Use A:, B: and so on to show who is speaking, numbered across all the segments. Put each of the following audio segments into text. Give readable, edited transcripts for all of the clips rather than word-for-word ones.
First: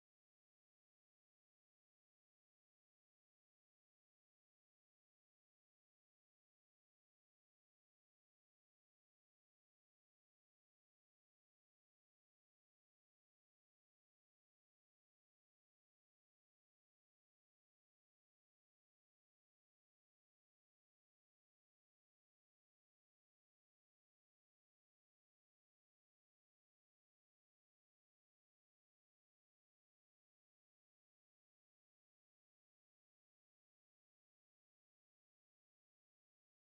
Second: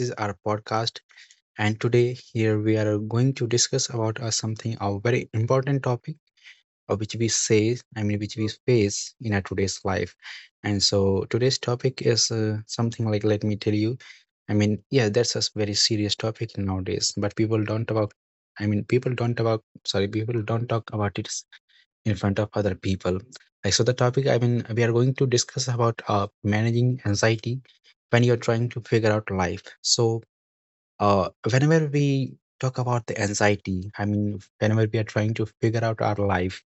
A: is our podcast, and today here we are going to discuss about something a very important topic, which we say, which we face in our today's life. And so today's topic is something like, let me tell you. Yeah, that's a very serious topic nowadays, but people don't about. I mean, people don't about. Sorry, people don't talk about it in front of other people. Like, so the topic, we are going to discuss about managing anxiety when you're trying to figure out life. So, whenever we talk about the anxiety, whenever we are trying to figure out our life,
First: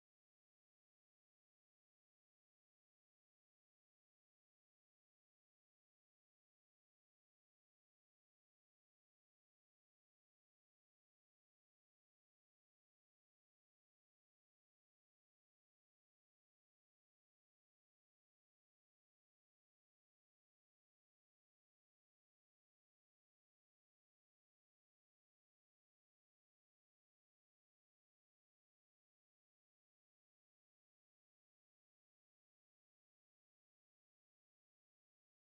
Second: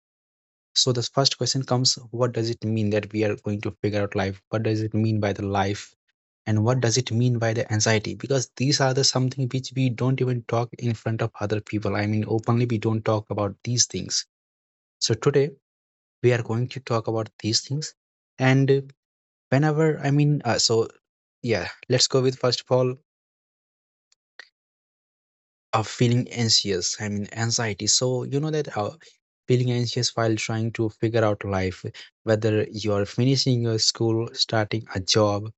A: so this first question comes, what does it mean that we are going to figure out life? What does it mean by the life? And what does it mean by the anxiety? Because these are the something which we don't even talk in front of other people. I mean, openly, we don't talk about these things. So today, we are going to talk about these things. And whenever, I mean, so yeah, let's go with first of all, feeling anxious. I mean, anxiety. So, you know that feeling anxious while trying to figure out life, whether you're finishing your school, starting a job,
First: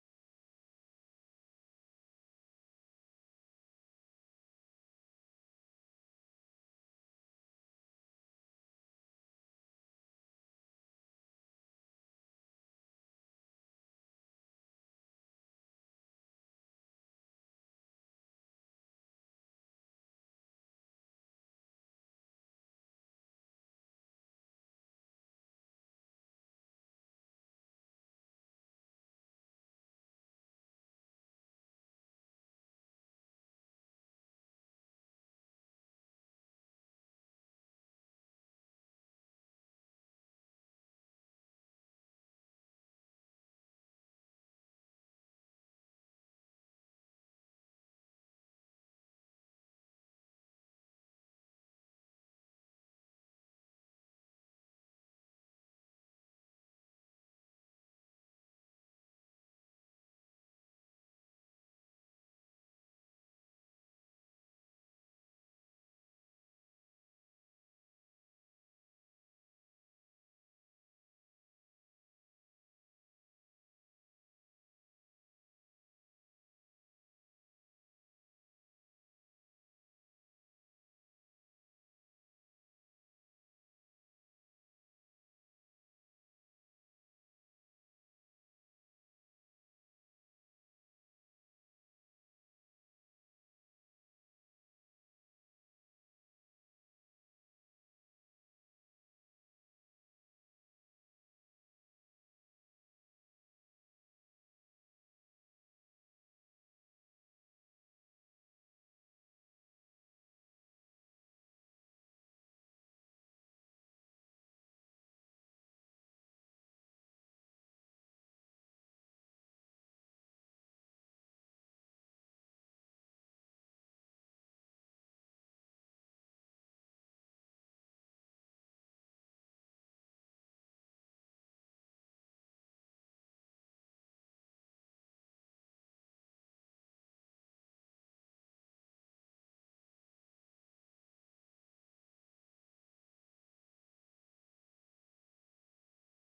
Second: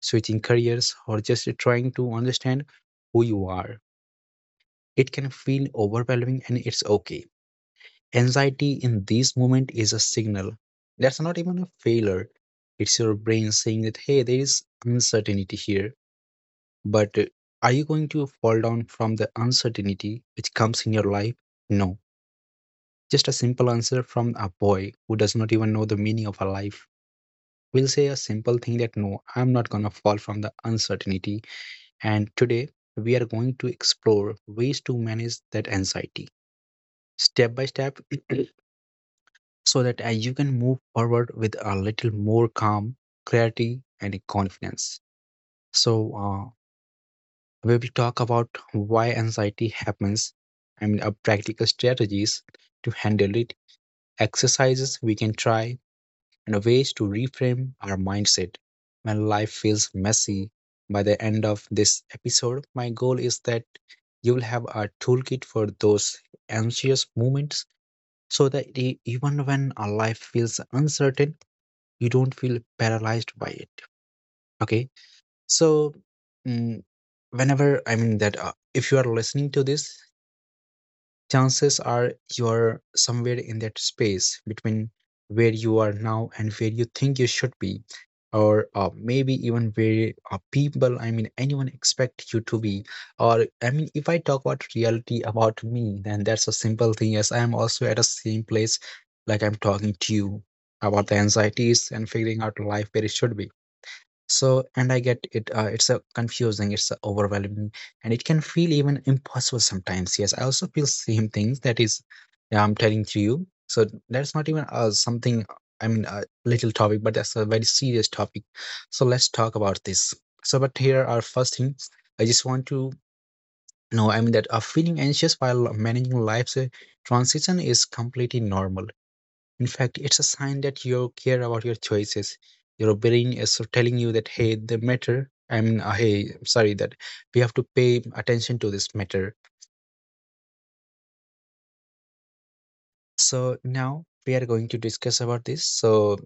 A: switching careers, or just trying to understand who you are. It can feel overwhelming and it's okay. Anxiety in this moment is a signal. That's not even a failure. It's your brain saying that, hey, there is uncertainty here, but are you going to fall down from the uncertainty which comes in your life? No. Just a simple answer from a boy who does not even know the meaning of a life will say a simple thing that, no, I'm not going to fall from the uncertainty. And today, we are going to explore ways to manage that anxiety step by step so that you can move forward with a little more calm, clarity, and confidence. So, we will talk about why anxiety happens and practical strategies to handle it, exercises we can try, and ways to reframe our mindset when life feels messy. By the end of this episode, my goal is that you will have a toolkit for those anxious moments so that even when our life feels uncertain, you don't feel paralyzed by it. Okay. So, mm, whenever I mean that if you are listening to this, chances are you are somewhere in that space between where you are now and where you think you should be, or maybe even where people, anyone expect you to be. Or if I talk about reality about me, then that's a simple thing, as I am also at the same place. Like I'm talking to you about the anxieties and figuring out life where it should be. So, and I get it. It's a confusing, it's a overwhelming, and it can feel even impossible sometimes. Yes, I also feel same things that is, yeah, I'm telling to you. So that's not even something. I mean, a little topic, but that's a very serious topic. So let's talk about this. So, but here are first things. I just want to know. That feeling anxious while managing life's transition is completely normal. In fact, it's a sign that you care about your choices. Your brain is so telling you that, hey, the matter, hey, sorry, that we have to pay attention to this matter. So now we are going to discuss about this. So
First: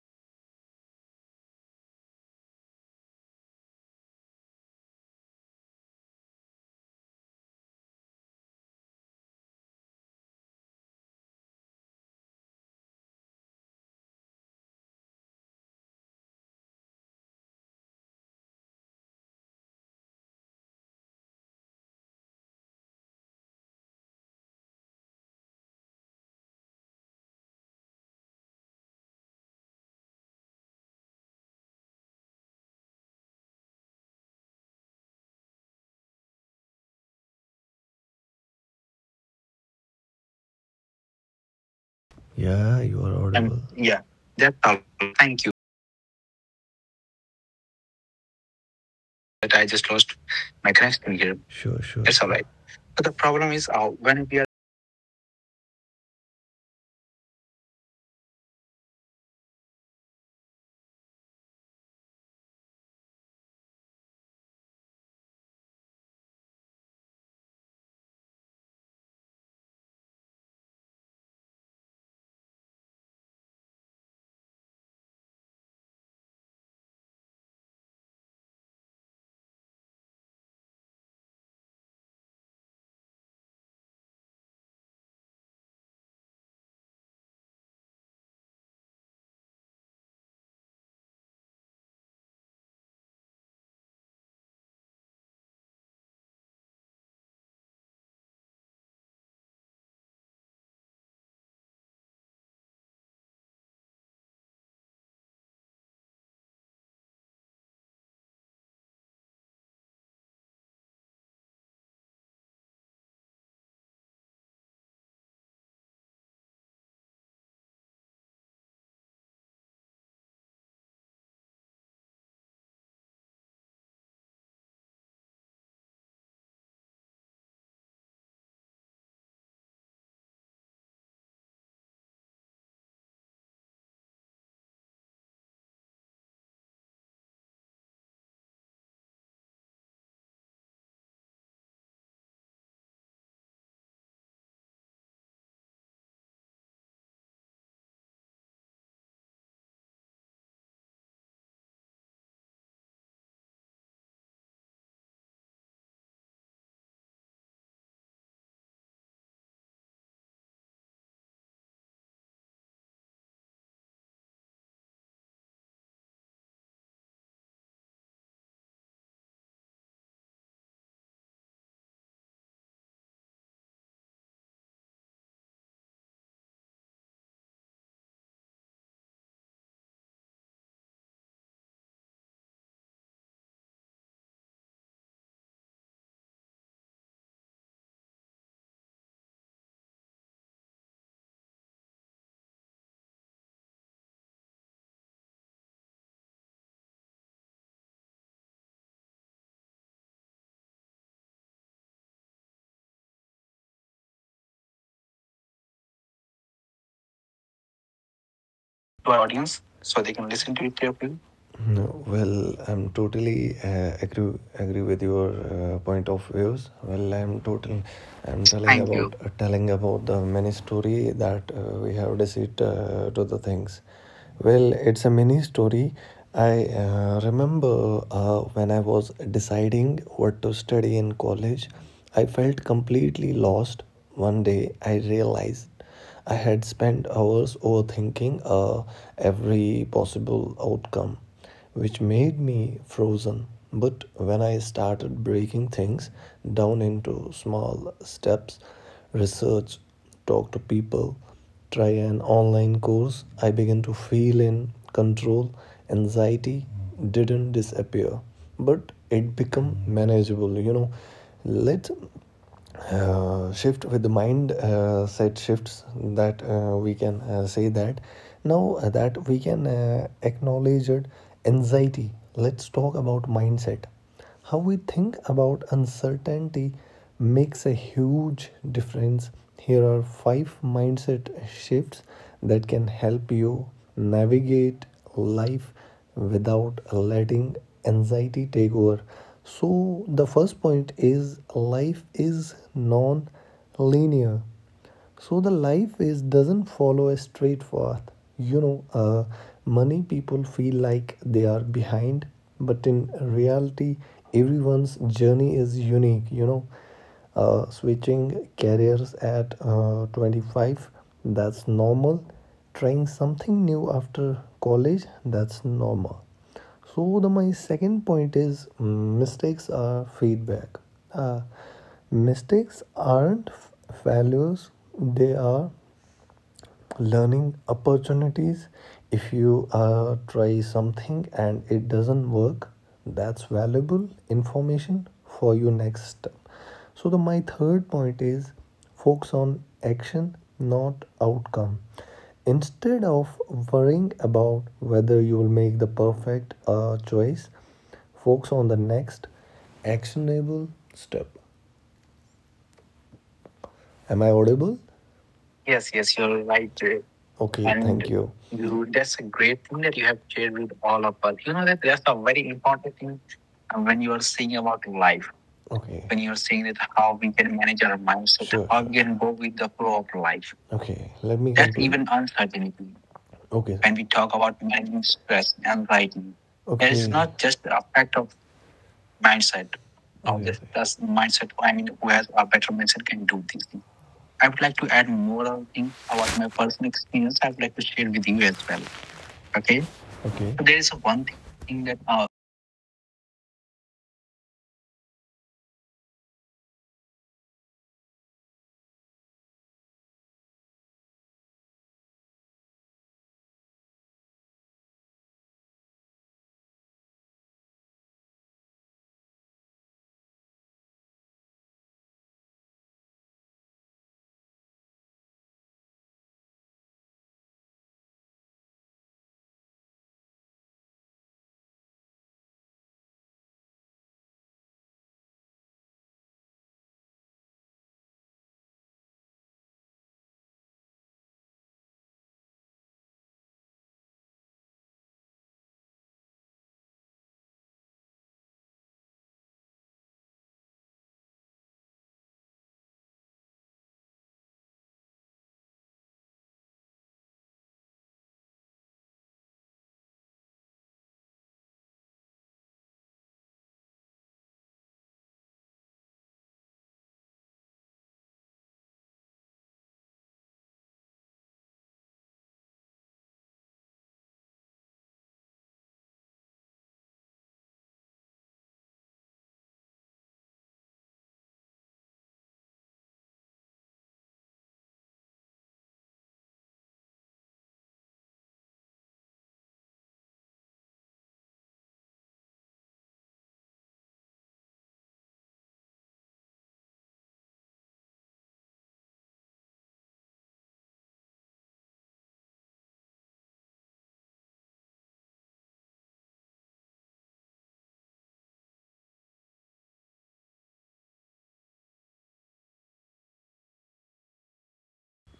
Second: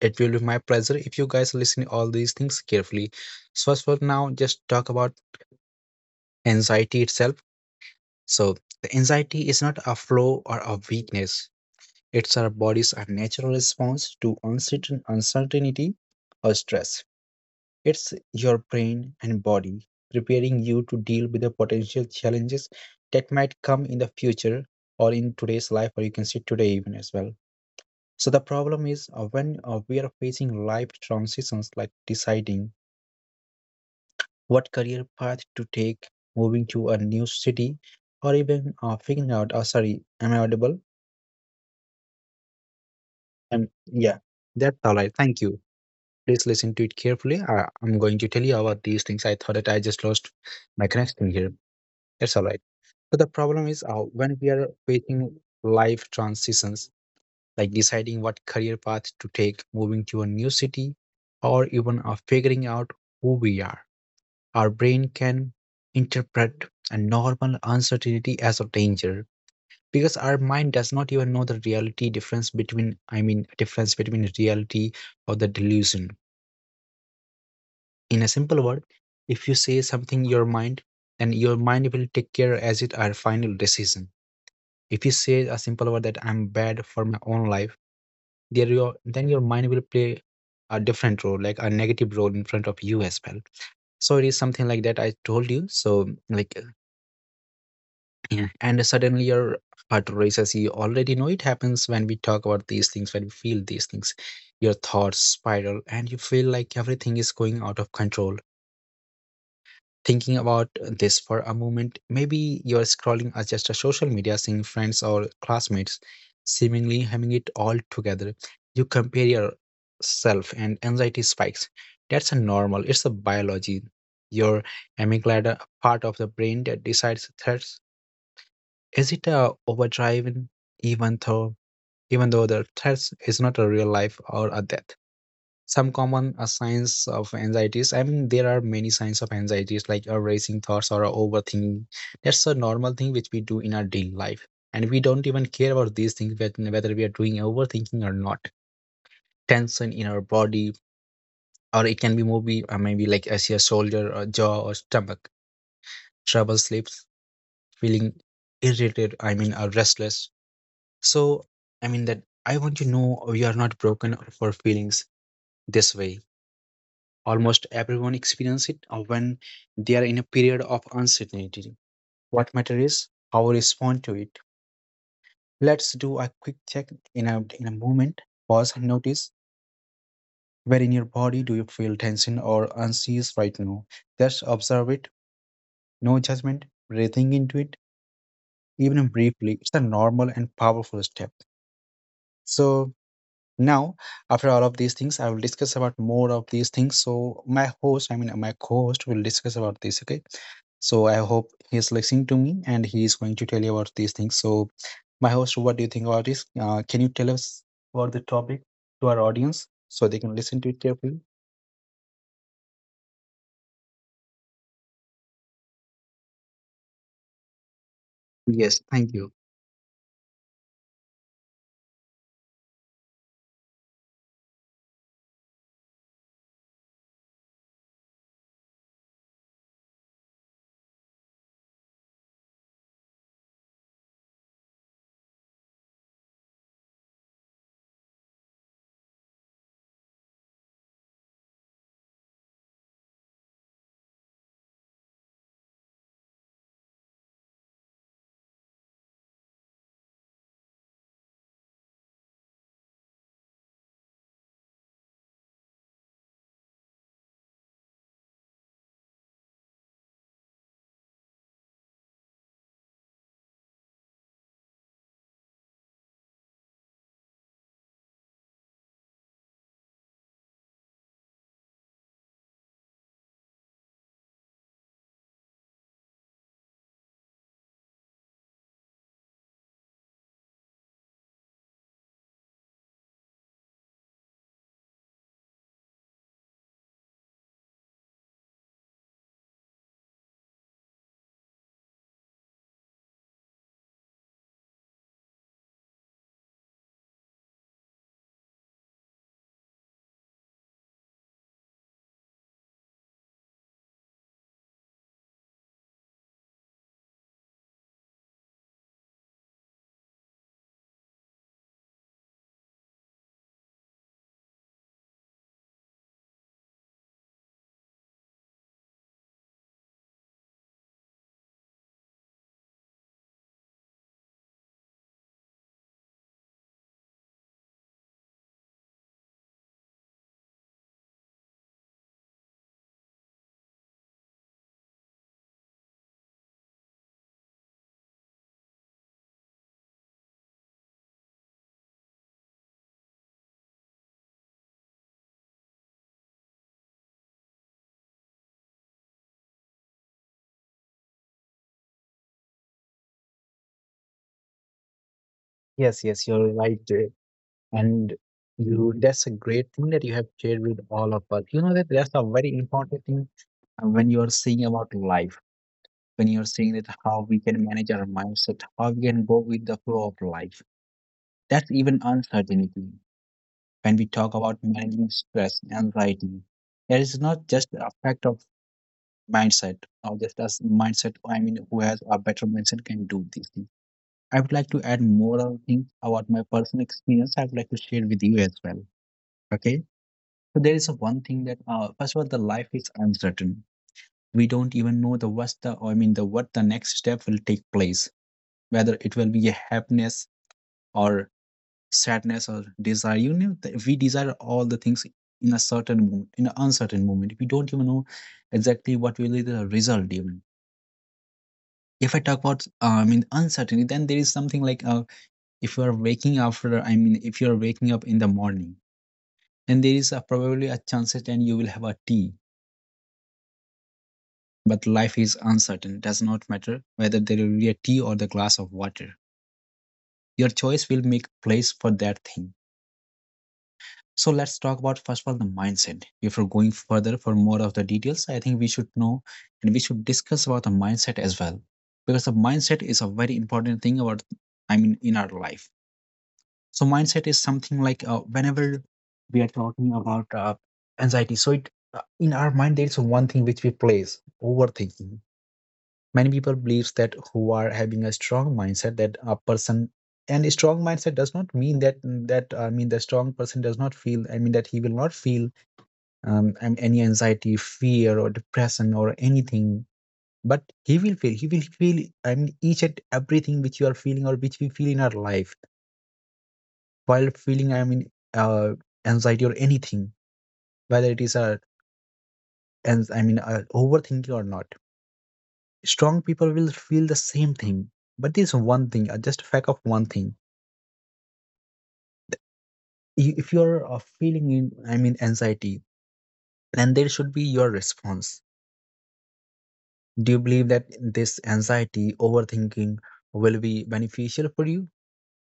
A: it will be my pleasure if you guys listen to all these things carefully. So first of all, now just talk about anxiety itself. So the anxiety is not a flaw or a weakness. It's our body's unnatural response to uncertainty or stress. It's your brain and body preparing you to deal with the potential challenges that might come in the future or in today's life, or you can say today even as well. So the problem is when we are facing life transitions like deciding what career path to take, moving to a new city, or even figuring out, oh, sorry, am I audible?
B: Yeah, you are audible. And yeah,
A: Yeah,
B: that's all.
A: that's all right. Thank
B: Thank you.
A: you. Please listen to it carefully. I'm going to tell you about these things. I thought
B: But I
A: that I
B: just
A: just
B: lost
A: lost
B: my
A: my
B: connection
A: connection
B: here.
A: here.
B: Sure, sure. It's all
A: That's all
B: right.
A: right.
B: But the
A: So the
B: problem
A: problem
B: is
A: is
B: when
A: when
B: we are
A: we are facing life transitions, like deciding what career path to take, moving to a new city, or even figuring out who we are, our brain can interpret a normal uncertainty as a danger, because our mind does not even know the reality difference between, difference between reality or the delusion. In a simple word, if you say something your mind, then your mind will take care as it our final decision. If you say a simple word that I'm bad for my own life, there your then your mind will play a different role, like a negative role in front of you as well. So it is something like that I told you. So like yeah, and suddenly your heart races. You already know it happens when we talk about these things, when we feel these things. Your thoughts spiral, and you feel like everything is going out of control. Thinking about this for a moment, maybe you're scrolling as just a social media, seeing friends or classmates seemingly having it all together. You compare yourself and anxiety spikes. That's a normal, it's a biology. Your amygdala, a part of the brain that decides threats. Is it a overdrive, even though even though the threats is not a real life or a death? Some common signs of anxieties, there are many signs of anxieties, like a racing thoughts or a overthinking. That's a normal thing which we do in our daily life, and we don't even care about these things whether we are doing overthinking or not. Tension in our body, or it can be maybe like as your shoulder or jaw or stomach, trouble sleeps, feeling irritated, or restless. So, I mean that I want you to know you are not broken for feelings this way. Almost everyone experiences it when they are in a period of uncertainty. What matters is how we respond to it. Let's do a quick check in in a moment. Pause and notice where in your body do you feel tension or unease right now. Just observe it, no judgment, breathing into it, even briefly. It's a normal and powerful step. So, now, after all of these things, I will discuss about more of these things. So my host, I mean my co-host, will discuss about this. Okay. So I hope he is listening to me and he is going to tell you about these things. So my host, what do you think about this? Can you tell us about the topic to
B: to our
A: our
B: audience,
A: audience
B: so
A: so
B: they
A: they
B: can
A: can
B: listen
A: listen
B: to
A: to
B: it
A: it
B: carefully.
A: carefully?
B: No, well, I'm totally agree with your point of views. Well, I'm total. I'm telling
A: Yes,
B: Thank you.
A: thank
B: About
A: you.
B: telling about the mini story that we have received to the things. Well, it's a mini story. I remember when I was deciding what to study in college, I felt completely lost. One day, I realized I had spent hours overthinking every possible outcome which made me frozen. But when I started breaking things down into small steps, research, talk to people, try an online course, I began to feel in control. Anxiety didn't disappear, but it became manageable. Let shift with the mind set shifts that we can say that now that we can acknowledge it anxiety. Let's talk about mindset. How we think about uncertainty makes a huge difference. Here are five mindset shifts that can help you navigate life without letting anxiety take over. So, the first point is life is non linear. So, the life is doesn't follow a straight path. You know, uh, Many people feel like they are behind, but in reality, everyone's journey is unique. Switching careers at 25, that's normal. Trying something new after college, that's normal. So, the my second point is mistakes are feedback. uh, Mistakes aren't failures. They are learning opportunities. If you try something and it doesn't work, that's valuable information for your next step. So, the my third point is focus on action, not outcome. Instead of worrying about whether you will make the perfect choice, focus on the next actionable step. Am I audible? Yes,
A: Yes,
B: yes,
A: yes,
B: you're
A: you're
B: right.
A: right.
B: Okay, and thank
A: And
B: you. You,
A: you,
B: that's
A: that's
B: a
A: a
B: great
A: great
B: thing
A: thing
B: that
A: that
B: you
A: you
B: have
A: have
B: shared
A: shared
B: with
A: with
B: all
A: all
B: of
A: of
B: us.
A: us.
B: You
A: You
B: know
A: know
B: that
A: that
B: that's
A: that's
B: a
A: a
B: very
A: very
B: important
A: important
B: thing
A: thing
B: when
A: when
B: you
A: you
B: are
A: are
B: saying
A: saying about
B: about life.
A: life.
B: Okay, when
A: When
B: you're
A: you're
B: saying
A: saying
B: that
A: that how
B: how
A: we
B: we
A: can
B: can manage
A: manage
B: our
A: our
B: mindset,
A: mindset,
B: sure, how
A: how
B: sure, we
A: we
B: sure can
A: can
B: go
A: go
B: with
A: with
B: the
A: the
B: flow
A: flow
B: of
A: of life.
B: life. Okay, let me.
A: That's
B: That's continue.
A: even
B: Even
A: uncertainty.
B: uncertainty. Okay,
A: When
B: when
A: we
B: we
A: talk
B: talk
A: about
B: about managing
A: managing
B: stress,
A: stress,
B: and anxiety,
A: anxiety,
B: it
A: it
B: is okay,
A: is
B: not
A: not
B: just
A: just
B: the
A: a
B: effect
A: fact of
B: of
A: mindset
B: mindset.
A: or just as
B: Obviously, that's the
A: mindset. I
B: mindset.
A: mean,
B: I
A: who
B: mean,
A: has
B: who
A: a
B: has
A: better
B: a better
A: mindset can
B: mindset
A: do
B: can
A: these
B: do
A: things.
B: these things.
A: I would
B: I would
A: like
B: like
A: to
B: to
A: add
B: add
A: more
B: more
A: of
B: of
A: things
B: things
A: about my
B: about my
A: personal
B: personal
A: experience. I
B: experience. I
A: would
B: would
A: like to
B: like to
A: share
B: share
A: with
B: with
A: you
B: you
A: as
B: as
A: well.
B: well.
A: Okay,
B: Okay.
A: so
B: Okay. So
A: there
B: there
A: is a
B: is
A: one
B: one
A: thing that
B: thing that
A: first of all, the life is uncertain. We don't even know the what's the what the next step will take place, whether it will be a happiness or sadness or desire. You know that we desire all the things in a certain moment. In an uncertain moment we don't even know exactly what will be the result. Even if I talk about uncertainty, then there is something like if you are waking after I mean if you are waking up in the morning, then there is probably a chance that you will have a tea. But life is uncertain. It does not matter whether there will be a tea or the glass of water. Your choice will make place for that thing. So let's talk about first of all the mindset. If we're going further for more of the details, I think we should know and we should discuss about the mindset as well. Because the mindset is a very important thing about, I mean, in our life. So mindset is something like, whenever we are talking about anxiety, so it in our mind there is one thing which we place overthinking. Many people believes that who are having a strong mindset, that a person and a strong mindset does not mean that the strong person does not feel, I mean, that he will not feel any anxiety, fear, or depression, or anything, but he will feel, I mean, each and everything which you are feeling or which we feel in our life, while feeling, I mean, uh, anxiety or anything, whether it is a, and I mean overthinking or not. Strong people will feel the same thing, but there's one thing, just a fact of one thing. If you're feeling in, I mean, anxiety, then there should be your response. Do you believe that this anxiety overthinking will be beneficial for you?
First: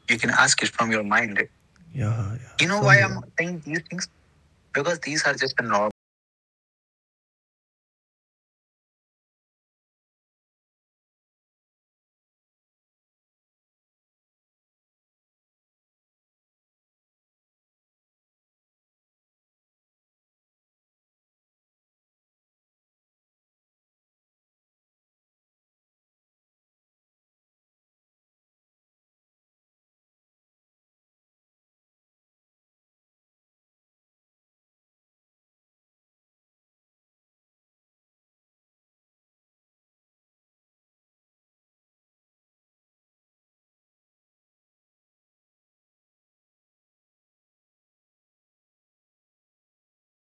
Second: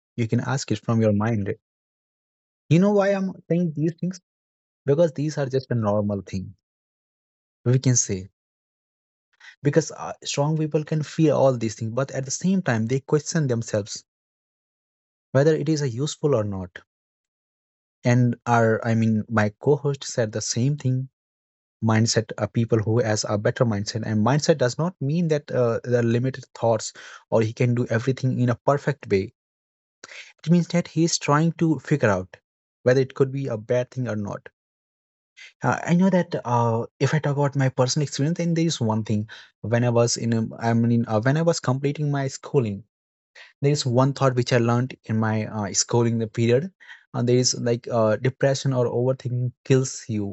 B: you
A: You
B: can
A: can
B: ask it
A: ask it
B: from
A: from
B: your
A: your
B: mind. Right?
A: mind.
B: Yeah, yeah. You
A: You
B: know so,
A: know
B: why
A: why
B: I'm
A: I'm
B: saying
A: saying
B: these
A: these
B: things?
A: things?
B: Because
A: Because
B: these are
A: these are
B: just a
A: just a
B: norm.
A: normal thing, we can say. Because strong people can fear all these things, but at the same time they question themselves whether it is a useful or not. And our I mean my co-host said the same thing. Mindset, people who has a better mindset, and mindset does not mean that there are limited thoughts, or he can do everything in a perfect way. It means that he is trying to figure out whether it could be a bad thing or not. I know that, if I talk about my personal experience, then there is one thing. When I mean, when I was completing my schooling, there is one thought which I learned in my schooling the period, and there is like, depression or overthinking kills you,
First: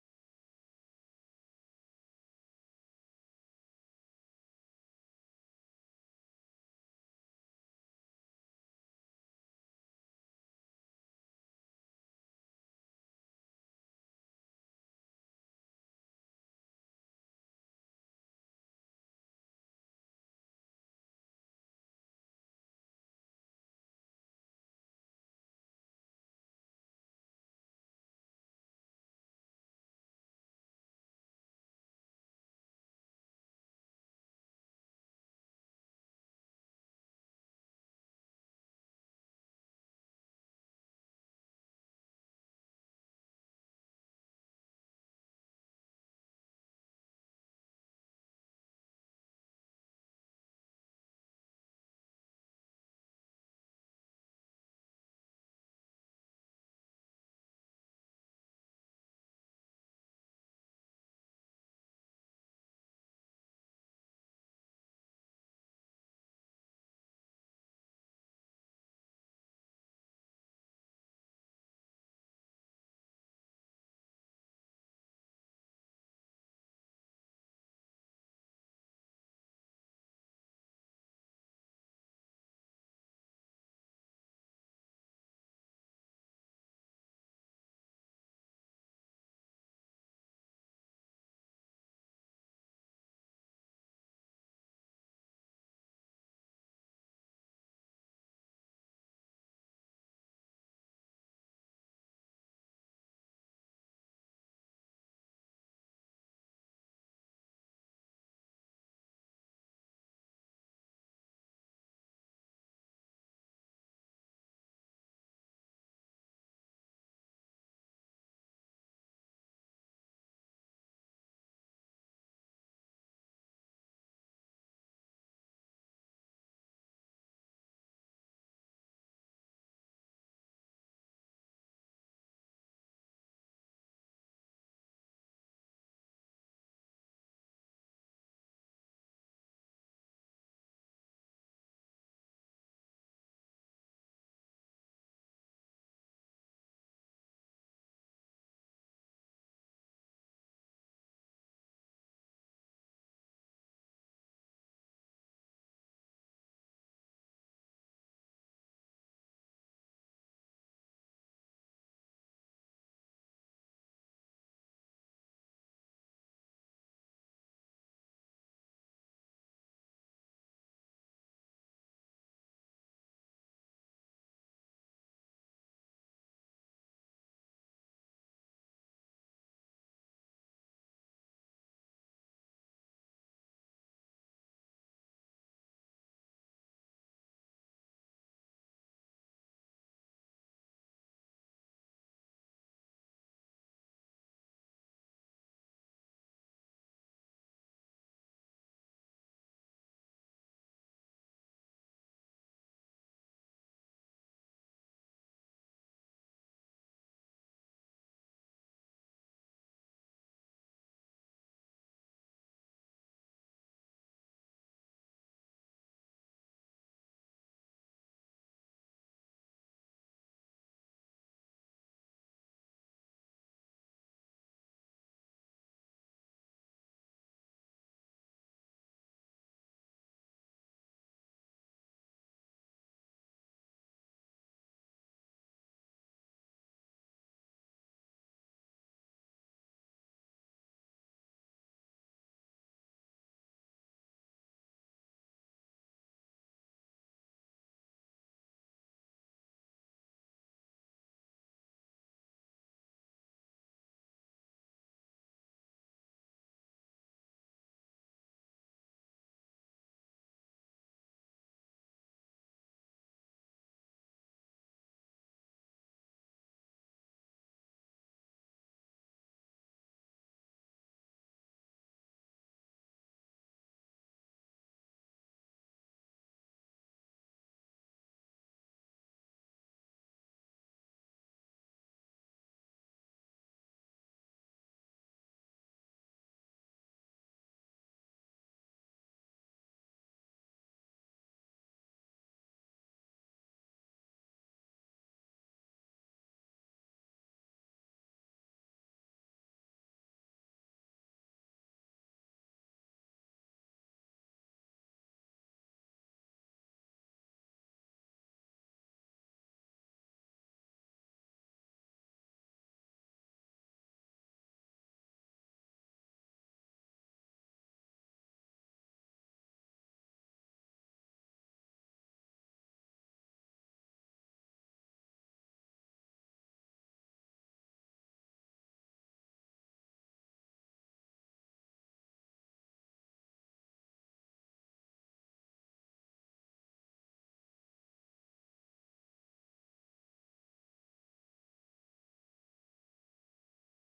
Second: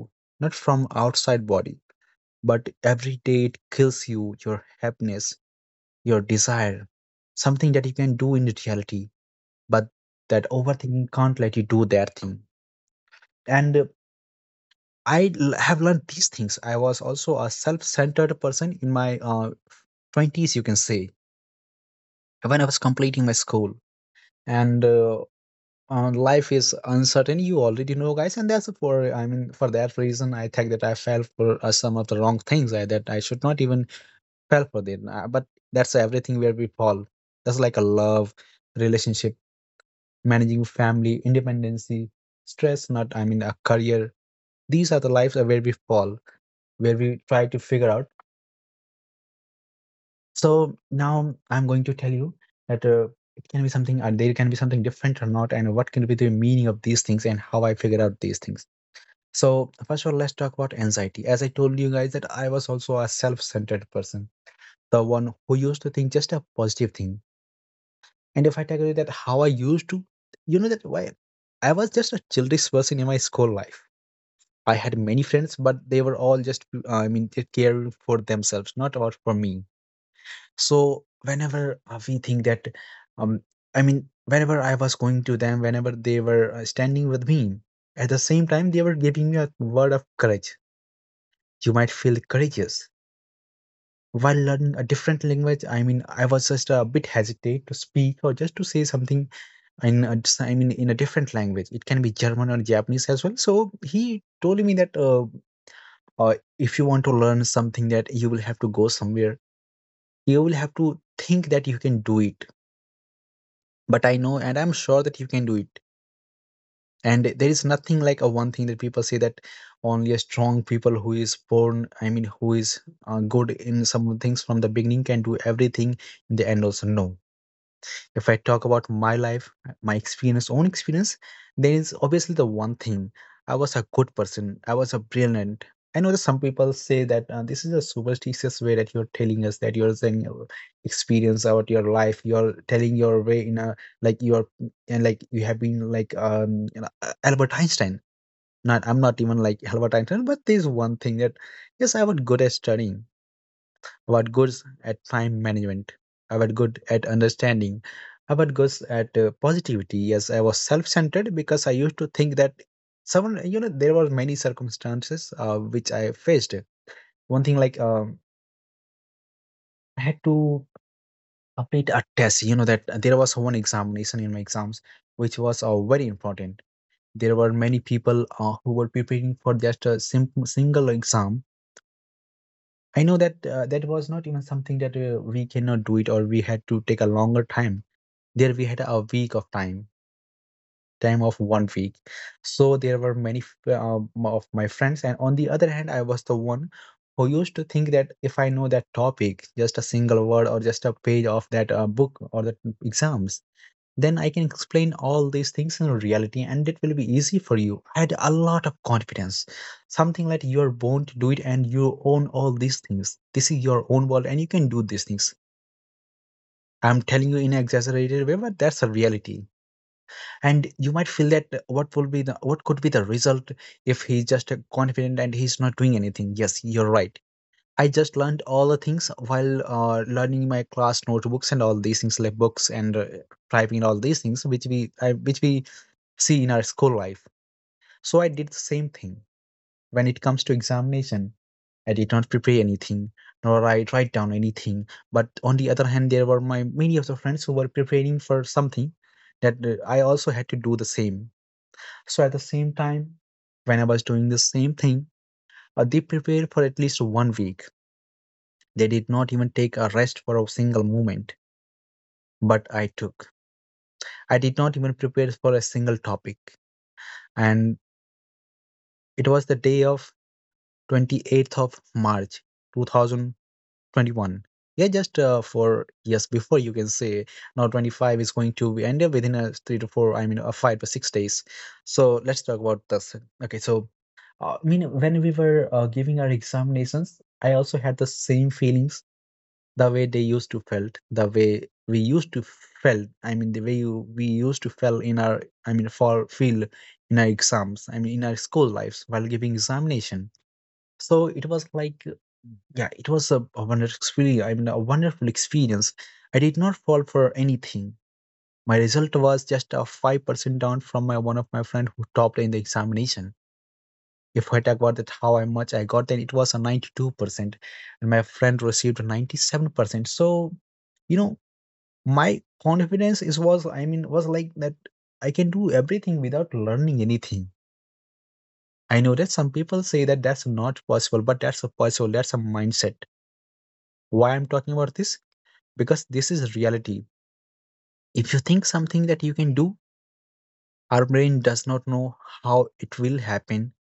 A: not from outside body, but every day it kills you, your happiness, your desire, something that you can do in reality, but that overthinking can't let you do that thing. And I have learned these things. I was also a self centered person in my 20s, you can say, when I was completing my school. And life is uncertain, you already know, guys. And that's for, I mean, for that reason, I think that I fell for some of the wrong things that I should not even fell for it. But that's everything where we fall. That's like a love, relationship, managing family, independency, stress, not, I mean, a career. These are the lives are where we fall, where we try to figure out. So now I'm going to tell you that it can be something, there can be something different or not, and what can be the meaning of these things and how I figure out these things. So first of all, let's talk about anxiety. As I told you guys that I was also a self-centered person, the one who used to think just a positive thing. And if I tell you that how I used to, you know that why I was just a childish person in my school life. I had many friends, but they were all just, I mean, they caring for themselves, not about for me. So whenever we think that, um, I mean, whenever I was going to them, whenever they were standing with me, at the same time they were giving me a word of courage. You might feel courageous while learning a different language. I mean, I was just a bit hesitate to speak or just to say something I mean in a different language. It can be German or Japanese as well. So he told me that if you want to learn something that you will have to go somewhere, you will have to think that you can do it. But I know and I'm sure that you can do it. And there is nothing like a one thing that people say that only a strong people who is born, I mean, who is good in some things from the beginning can do everything in the end also. No, if I talk about my life, my experience, own experience, then it's obviously the one thing. I was a good person. I was a brilliant. I know that some people say that this is a superstitious way that you're telling us that you're saying your experience about your life. You're telling your way in a, like, you're, and like you have been like Albert Einstein. Not I'm not even like Albert Einstein, but there's one thing that, yes, I was good at studying, our goods at time management, our good at understanding, our goods at positivity. Yes, I was self-centered because I used to think that someone, there were many circumstances which I faced. One thing like, I had to complete a test. You know that there was one examination in my exams which was very important. There were many people who were preparing for just a simple single exam. I know that, that was not even something that we cannot do it or we had to take a longer time. There we had a week of time, time of one week. So there were many, of my friends, and on the other hand I was the one who used to think that if I know that topic, just a single word or just a page of that book or the exams, then I can explain all these things in reality, and it will be easy for you. I had a lot of confidence, something like you are born to do it and you own all these things. This is your own world and you can do these things. I'm telling you in an exaggerated way, but that's a reality. And you might feel that what could be the result if he's just confident and he's not doing anything. Yes, you're right. I just learned all the things while learning my class notebooks and all these things like books and typing and all these things which we see in our school life. So I did the same thing. When it comes to examination, I did not prepare anything, nor I write down anything, but on the other hand there were my many of the friends who were preparing for something, that I also had to do the same. So at the same time, when I was doing the same thing, they prepared for at least one week. They did not even take a rest for a single moment, but I took. I did not even prepare for a single topic. And it was the day of 28th of March two thousand 21. Yeah, just 4 years before, you can say, now 25 is going to be ended within a three to four, I mean, a 5 to 6 days. So let's talk about this. Okay, so I mean, when we were giving our examinations, I also had the same feelings, the way they used to felt, the way we used to felt. I mean, the way we used to felt in our, I mean, for feel in our exams. I mean, in our school lives while giving examination. So it was like, yeah, it was a wonderful experience. I mean, a wonderful experience. I did not fall for anything. My result was just a 5% down from my one of my friend who topped in the examination. If I talk about that how much I got, then it was a 92%, and my friend received a 97%. So, you know, my confidence is was, I mean, was like that. I can do everything without learning anything. I know that some people say that that's not possible, but that's a possible. That's a mindset. Why I'm talking about this? Because this is reality. If you think something that you can do, our brain does not know how it will happen,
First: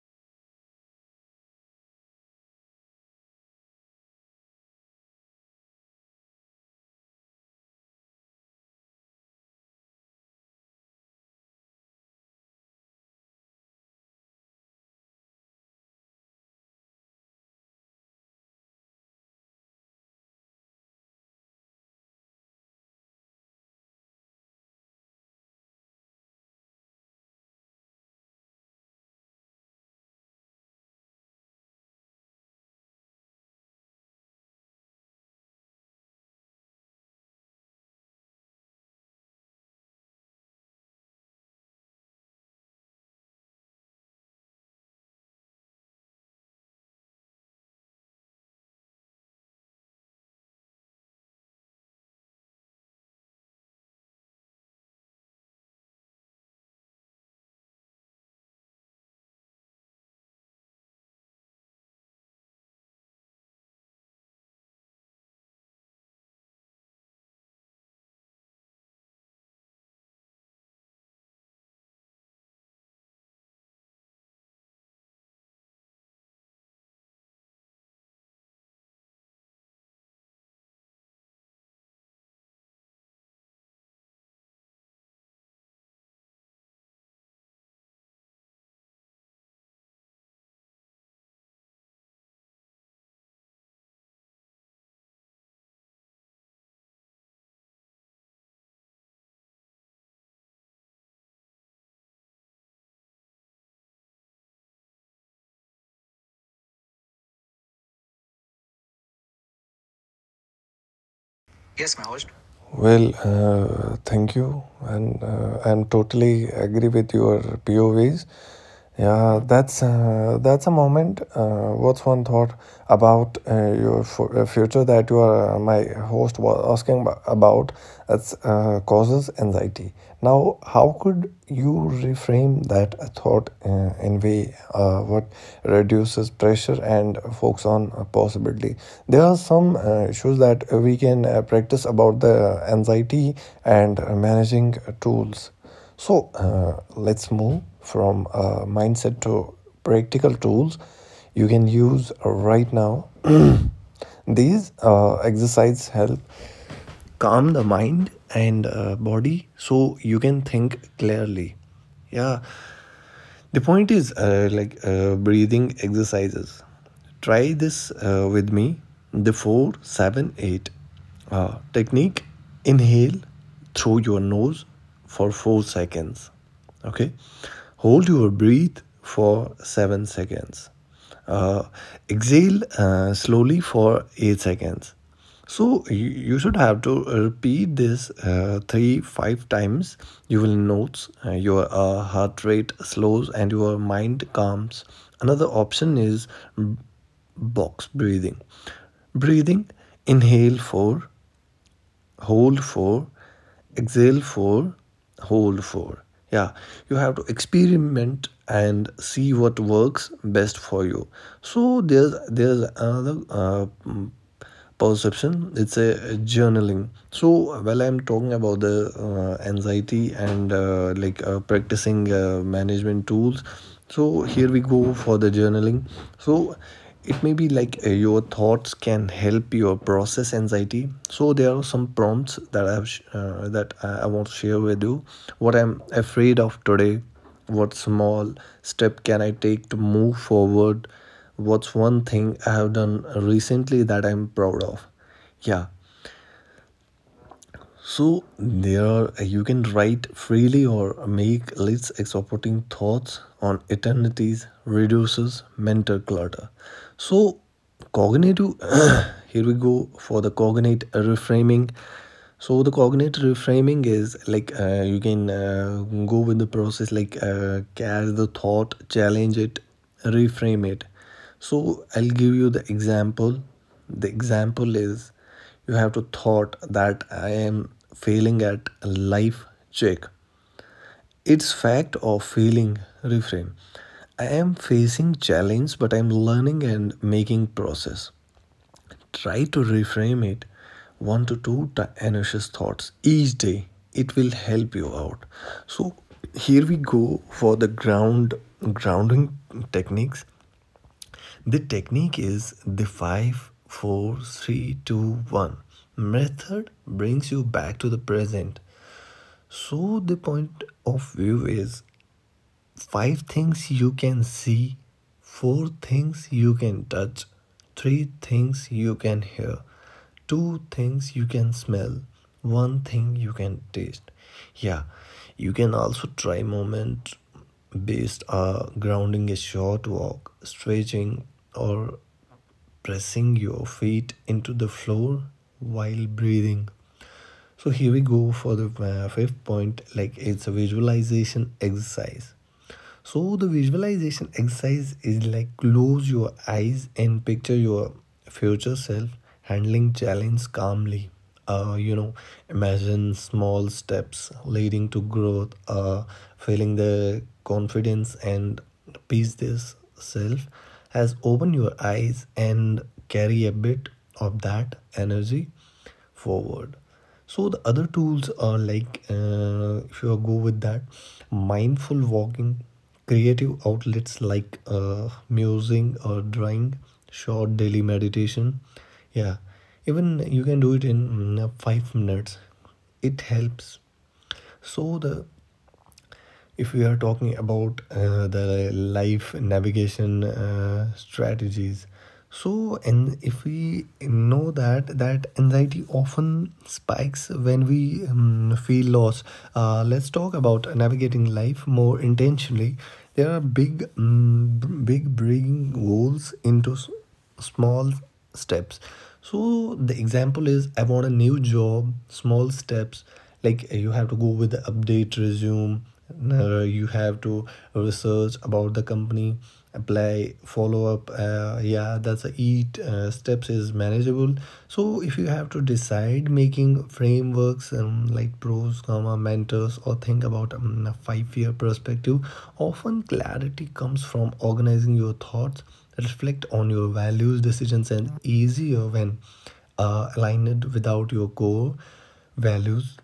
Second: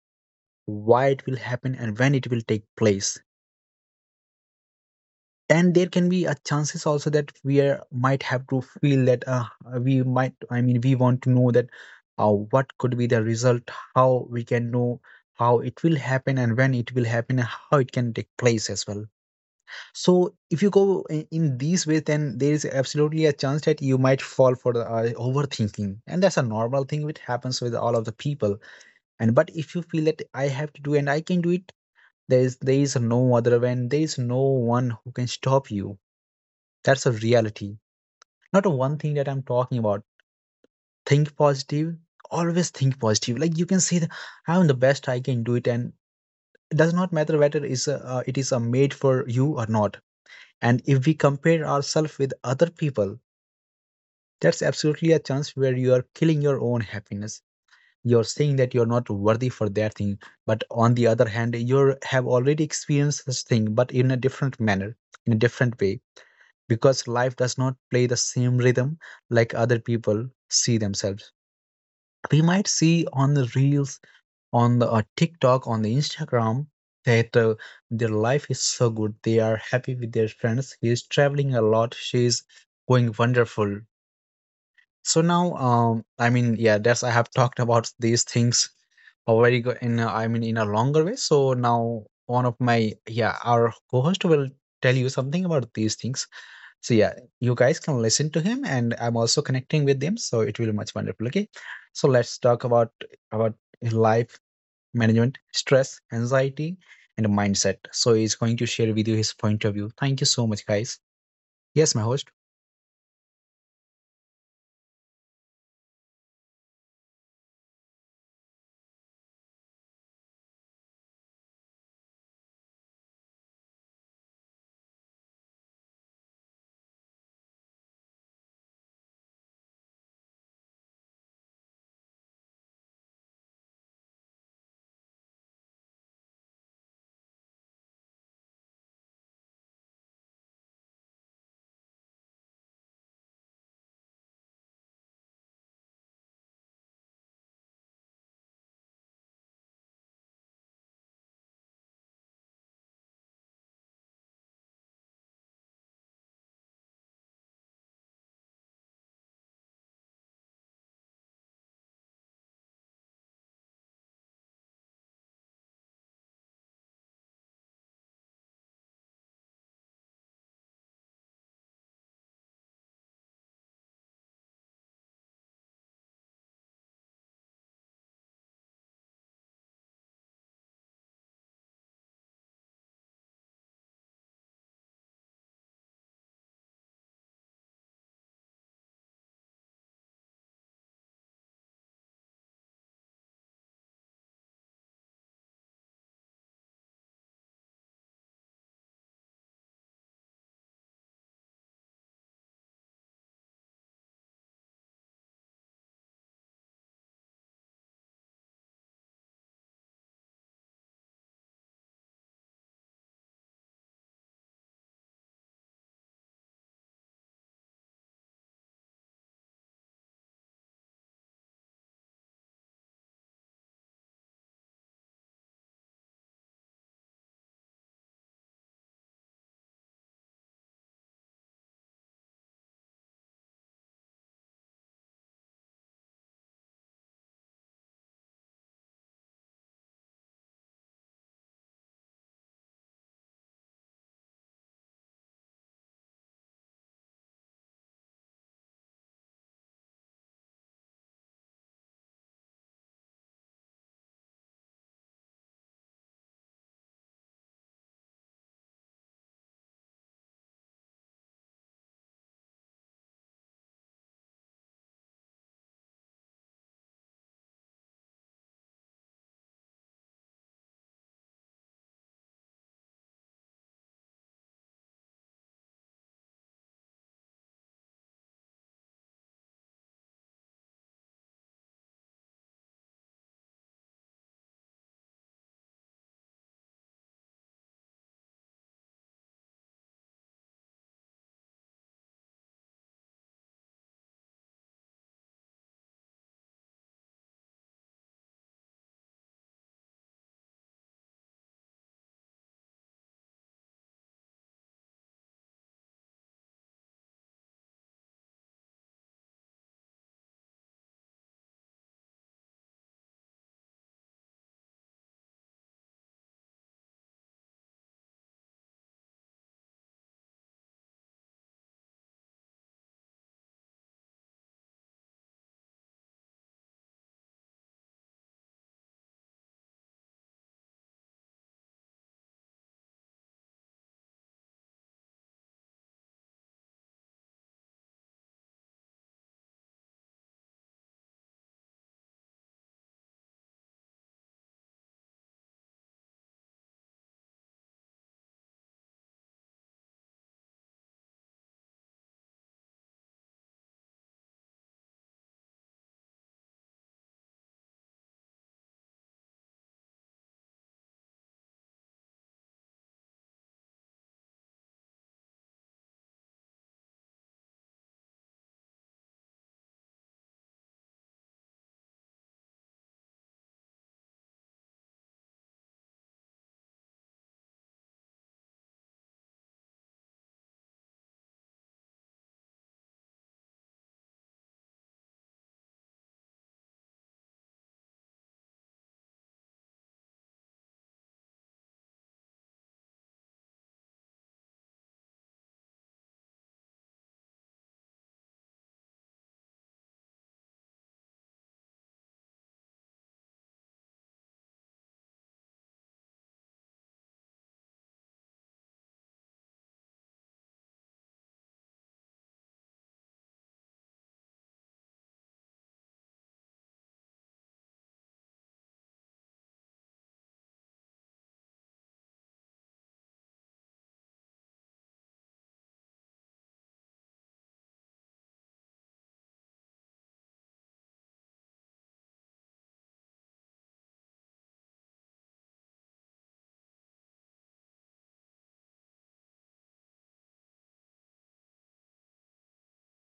A: why it will happen, and when it will take place. And there can be a chances also that we are, might have to feel that we might, I mean, we want to know that what could be the result, how we can know how it will happen, and when it will happen, and how it can take place as well. So if you go in these ways, then there is absolutely a chance that you might fall for the overthinking, and that's a normal thing which happens with all of the people. And but if you feel that I have to do and I can do it, there is no other way, and there is no one who can stop you. That's a reality. Not a one thing that I'm talking about. Think positive. Always think positive. Like you can say that I'm the best. I can do it, and it does not matter whether it's a, it is a made for you or not. And if we compare ourselves with other people, that's absolutely a chance where you are killing your own happiness. You're saying that you're not worthy for that thing, but on the other hand, you have already experienced this thing, but in a different manner, in a different way, because life does not play the same rhythm like other people see themselves. We might see on the reels, on the TikTok, on the Instagram that their life is so good. They are happy with their friends. He is traveling a lot. She is going wonderful. So now, yeah, that's I have talked about these things already go in. A, I mean, in a longer way. So now, one of my yeah, our co-host will tell you something about these things. So yeah, you guys can listen to him, and I'm also connecting with them. So it will be much wonderful. Okay, so let's talk about life management, stress, anxiety, and mindset. So he's going to share with you his point of view. Thank you so much, guys. Yes,
B: Yes,
A: my
B: my host.
A: host.
B: Well, thank you, and I'm totally agree with your POVs. Yeah, that's a moment. What's one thought about your future that you are my host was asking about that causes anxiety. Now, how could you reframe that thought in way what reduces pressure and focus on possibility? There are some issues that we can practice about the anxiety and managing tools. So let's move from mindset to practical tools you can use right now. These exercises help calm the mind and body so you can think clearly. Yeah, the point is like breathing exercises. Try this with me. The 4-7-8 technique. Inhale through your nose for 4 seconds. Okay. Hold your breath for 7 seconds. Uh, Exhale slowly for 8 seconds. So you should have to repeat this 3-5 times. You will notice your heart rate slows and your mind calms. Another option is box breathing. Breathing, inhale for, hold for, exhale for, hold for. Yeah, you have to experiment and see what works best for you. So there's another perception. It's a journaling. So while I'm talking about the anxiety and like practicing management tools, so here we go for the journaling. So it may be like your thoughts can help your process anxiety. So there are some prompts that I want to share with you. What I'm afraid of today? What small step can I take to move forward? What's one thing I have done recently that I'm proud of? Yeah, so there you can write freely or make lists. Exporting thoughts on eternities reduces mental clutter. So cognitive here we go for the cognate reframing. So the cognate reframing is like you can go with the process, like catch the thought, challenge it, reframe it. So I'll give you the example. The example is you have to thought that I am failing at life. Check, it's fact or failing. Refrain, I am facing challenge but I'm learning and making process. Try to reframe it one to two anxious thoughts each day. It will help you out. So here we go for the grounding techniques. The technique is the 5-4-3-2-1 method brings you back to the present. So the point of view is 5 things you can see, 4 things you can touch, 3 things you can hear, 2 things you can smell, 1 thing you can taste. Yeah, you can also try moment based grounding, a short walk, stretching, or pressing your feet into the floor while breathing. So here we go for the fifth point, like it's a visualization exercise. So the visualization exercise is like close your eyes and picture your future self handling challenge calmly. Uh, you know, Imagine small steps leading to growth, feeling the confidence and peace this self as open your eyes and carry a bit of that energy forward. So the other tools are like if you go with that, mindful walking, creative outlets like musing or drawing, short daily meditation. Yeah, even you can do it in 5 minutes. It helps. So the, if we are talking about the life navigation strategies, so and if we know that anxiety often spikes when we feel lost, let's talk about navigating life more intentionally. There are big big, bringing goals into small steps. So the example is I want a new job. Small steps, like you have to go with the update resume, you have to research about the company, apply, follow up, yeah, that's a eat steps is manageable. So if you have to decide making frameworks like pros comma mentors or think about a 5-year perspective. Often clarity comes from organizing your thoughts. Reflect on your values. Decisions and easier when aligned without your core values.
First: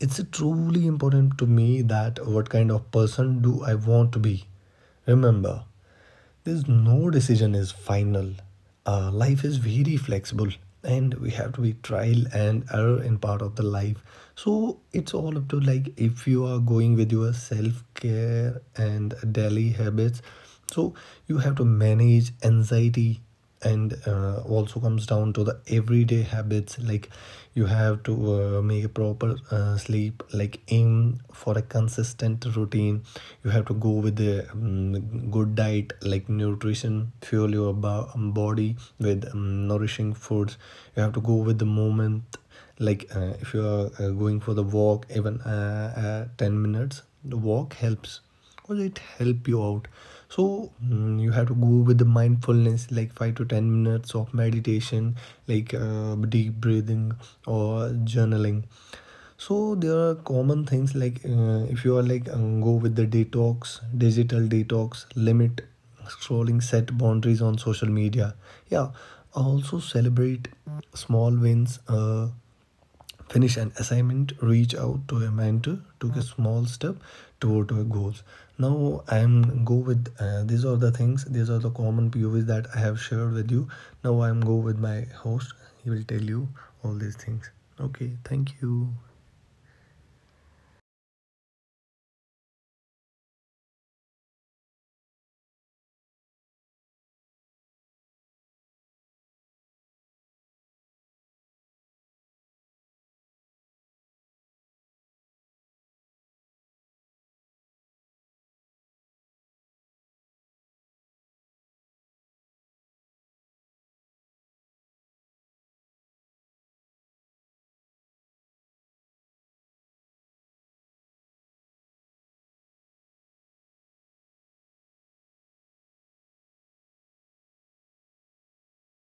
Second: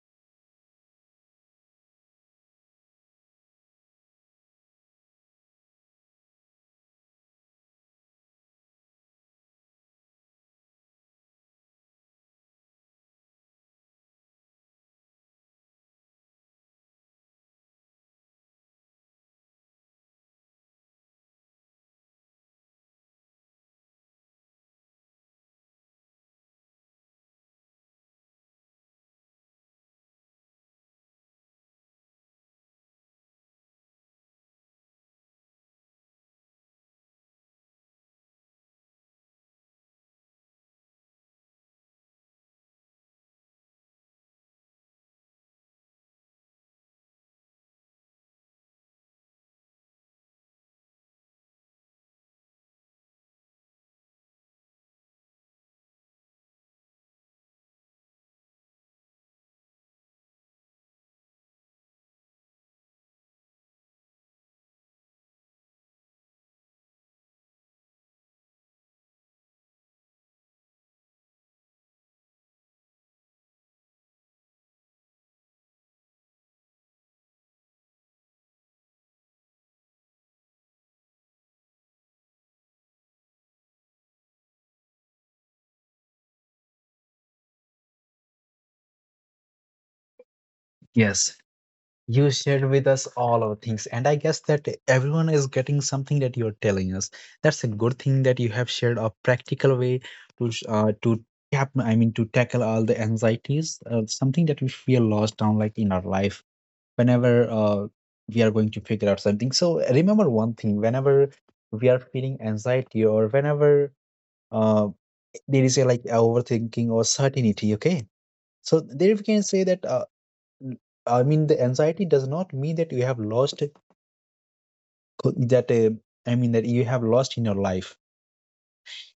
B: It's truly important to me that what kind of person do I want to be? Remember, there's no decision is final. Life is very flexible, and we have to be trial and error in part of the life. So it's all up to, like if you are going with your self care and daily habits. So you have to manage anxiety, and also comes down to the everyday habits. Like, you have to make a proper sleep, like aim for a consistent routine. You have to go with the good diet, like nutrition, fuel your body with nourishing foods. You have to go with the moment. Like if you are going for the walk, even 10 minutes, the walk helps because it help you out. So you have to go with the mindfulness, like 5 to 10 minutes of meditation, like deep breathing or journaling. So there are common things like if you are, like go with the detox digital detox, limit scrolling, set boundaries on social media. Yeah, also celebrate small wins, finish an assignment, reach out to a mentor, took a small step toward your goals. Now I am go with these are the things, these are the common P O povs that I have shared with you. Now I am go with my host. He will tell you all these things. Okay, thank you.
A: Yes. You shared with us all our things, and I guess that everyone is getting something that you're telling us. That's a good thing that you have shared a practical way to to cap. I mean, to tackle all the anxieties, something that we feel lost down like in our life whenever we are going to figure out something. So remember one thing: whenever we are feeling anxiety or whenever uh, there is a like a overthinking or certainty, okay. So there we can say that I mean, the anxiety does not mean that you have lost that I mean that you have lost in your life.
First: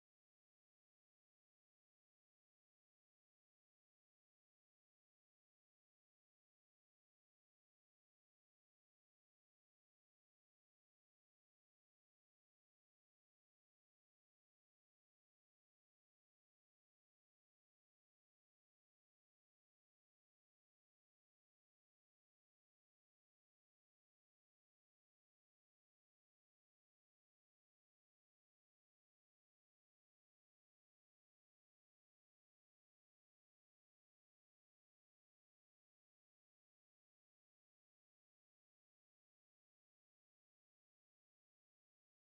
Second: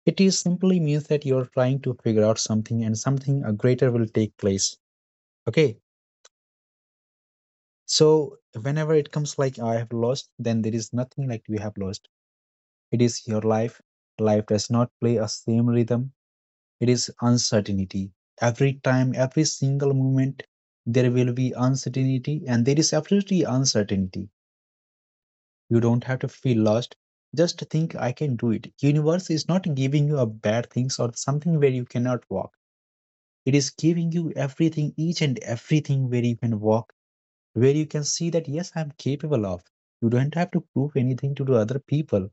A: It is simply means that you're trying to figure out something and something greater will take place. Okay. So whenever it comes like I have lost, then there is nothing like we have lost. It is your life. Life does not play a same rhythm. It is uncertainty. Every time, every single moment, there will be uncertainty, and there is absolutely uncertainty. You don't have to feel lost. Just think I can do it. Universe is not giving you a bad things or something where you cannot walk. It is giving you everything, each and everything where you can walk, where you can see that yes, I'm capable of. You don't have to prove anything to the other people.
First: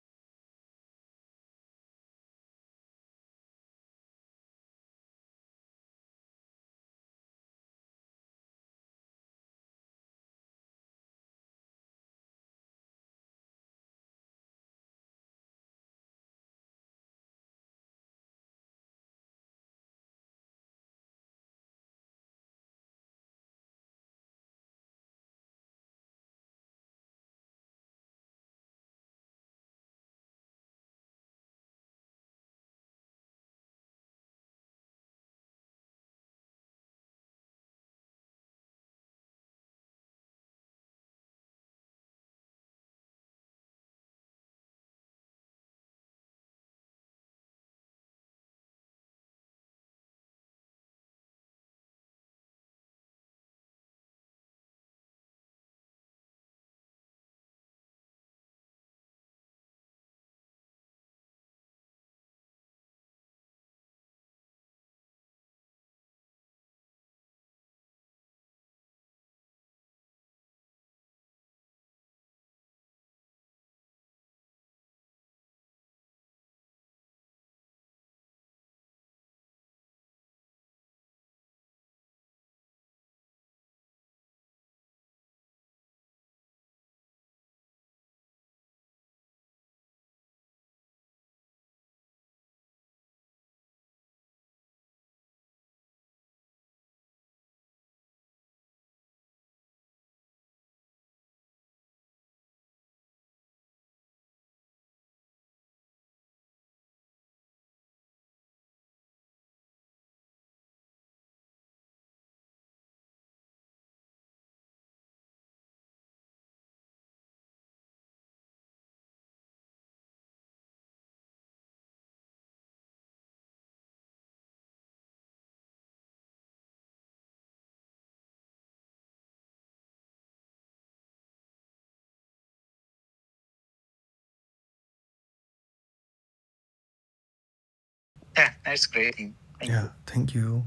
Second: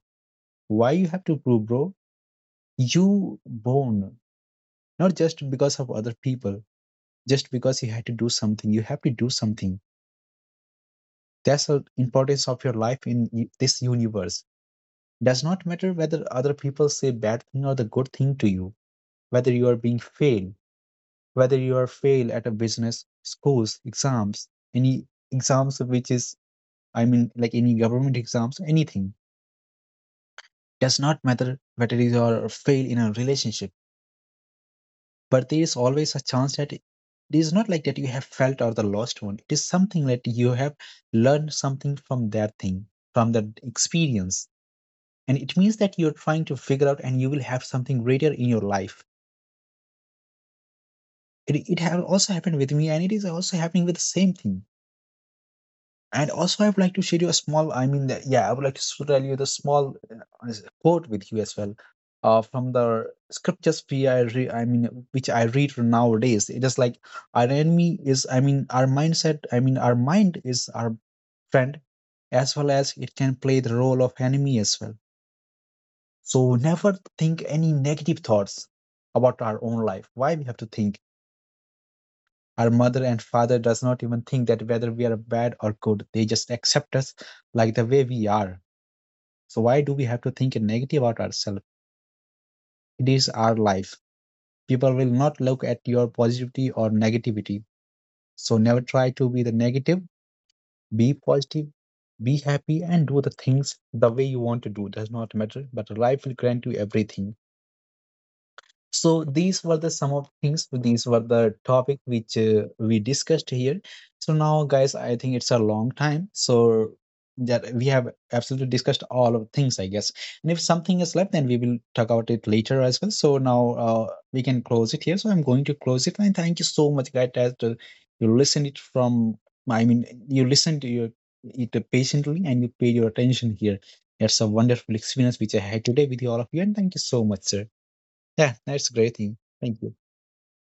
A: Why you have to prove, bro? You born, not just because of other people, just because you had to do something. You have to do something. That's the importance of your life in this universe. Does not matter whether other people say bad thing or the good thing to you, whether you are being failed, whether you are failed at a business schools exams, any exams which is, I mean, like any government exams, anything. Does not matter whether you are failed in a relationship, but there is always a chance that it is not like that you have felt or the lost one. It is something that you have learned something from that thing, from that experience, and it means that you're trying to figure out and you will have something greater in your life. It have also happened with me, and it is also happening with the same thing. And also, I would like to share you a small. I mean, the, yeah, I would like to tell you the small quote with you as well, from the scriptures we I mean, which I read nowadays. It is like our enemy is. I mean, our mindset. I mean, our mind is our friend, as well as it can play the role of enemy as well. So never think any negative thoughts about our own life. Why we have to think? Our mother and father does not even think that whether we are bad or good. They just accept us like the way we are. So why do we have to think negative about ourselves? It is our life. People will not look at your positivity or negativity. So never try to be the negative. Be positive, be happy, and do the things the way you want to do. Does not matter, but life will grant you everything. So these were the some of things. These were the topic which we discussed here. So now, guys, I think it's a long time. So that we have absolutely discussed all of things, I guess. And if something is left, then we will talk about it later as well. So now we can close it here. So I'm going to close it. And thank you so much, guys, that you listened it from. I mean, you listened to your it patiently and you paid your attention here. It's a wonderful experience which I had today with all of you. And thank you so much, sir.
B: Yeah,
A: Yeah,
B: that's
A: that's a great
B: great. Thank
A: thing.
B: you.
A: Thank
B: Yeah you.
A: you.
B: Thank you.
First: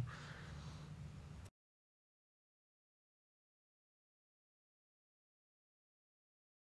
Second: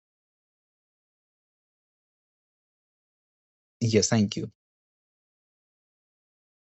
A: Yes, thank you.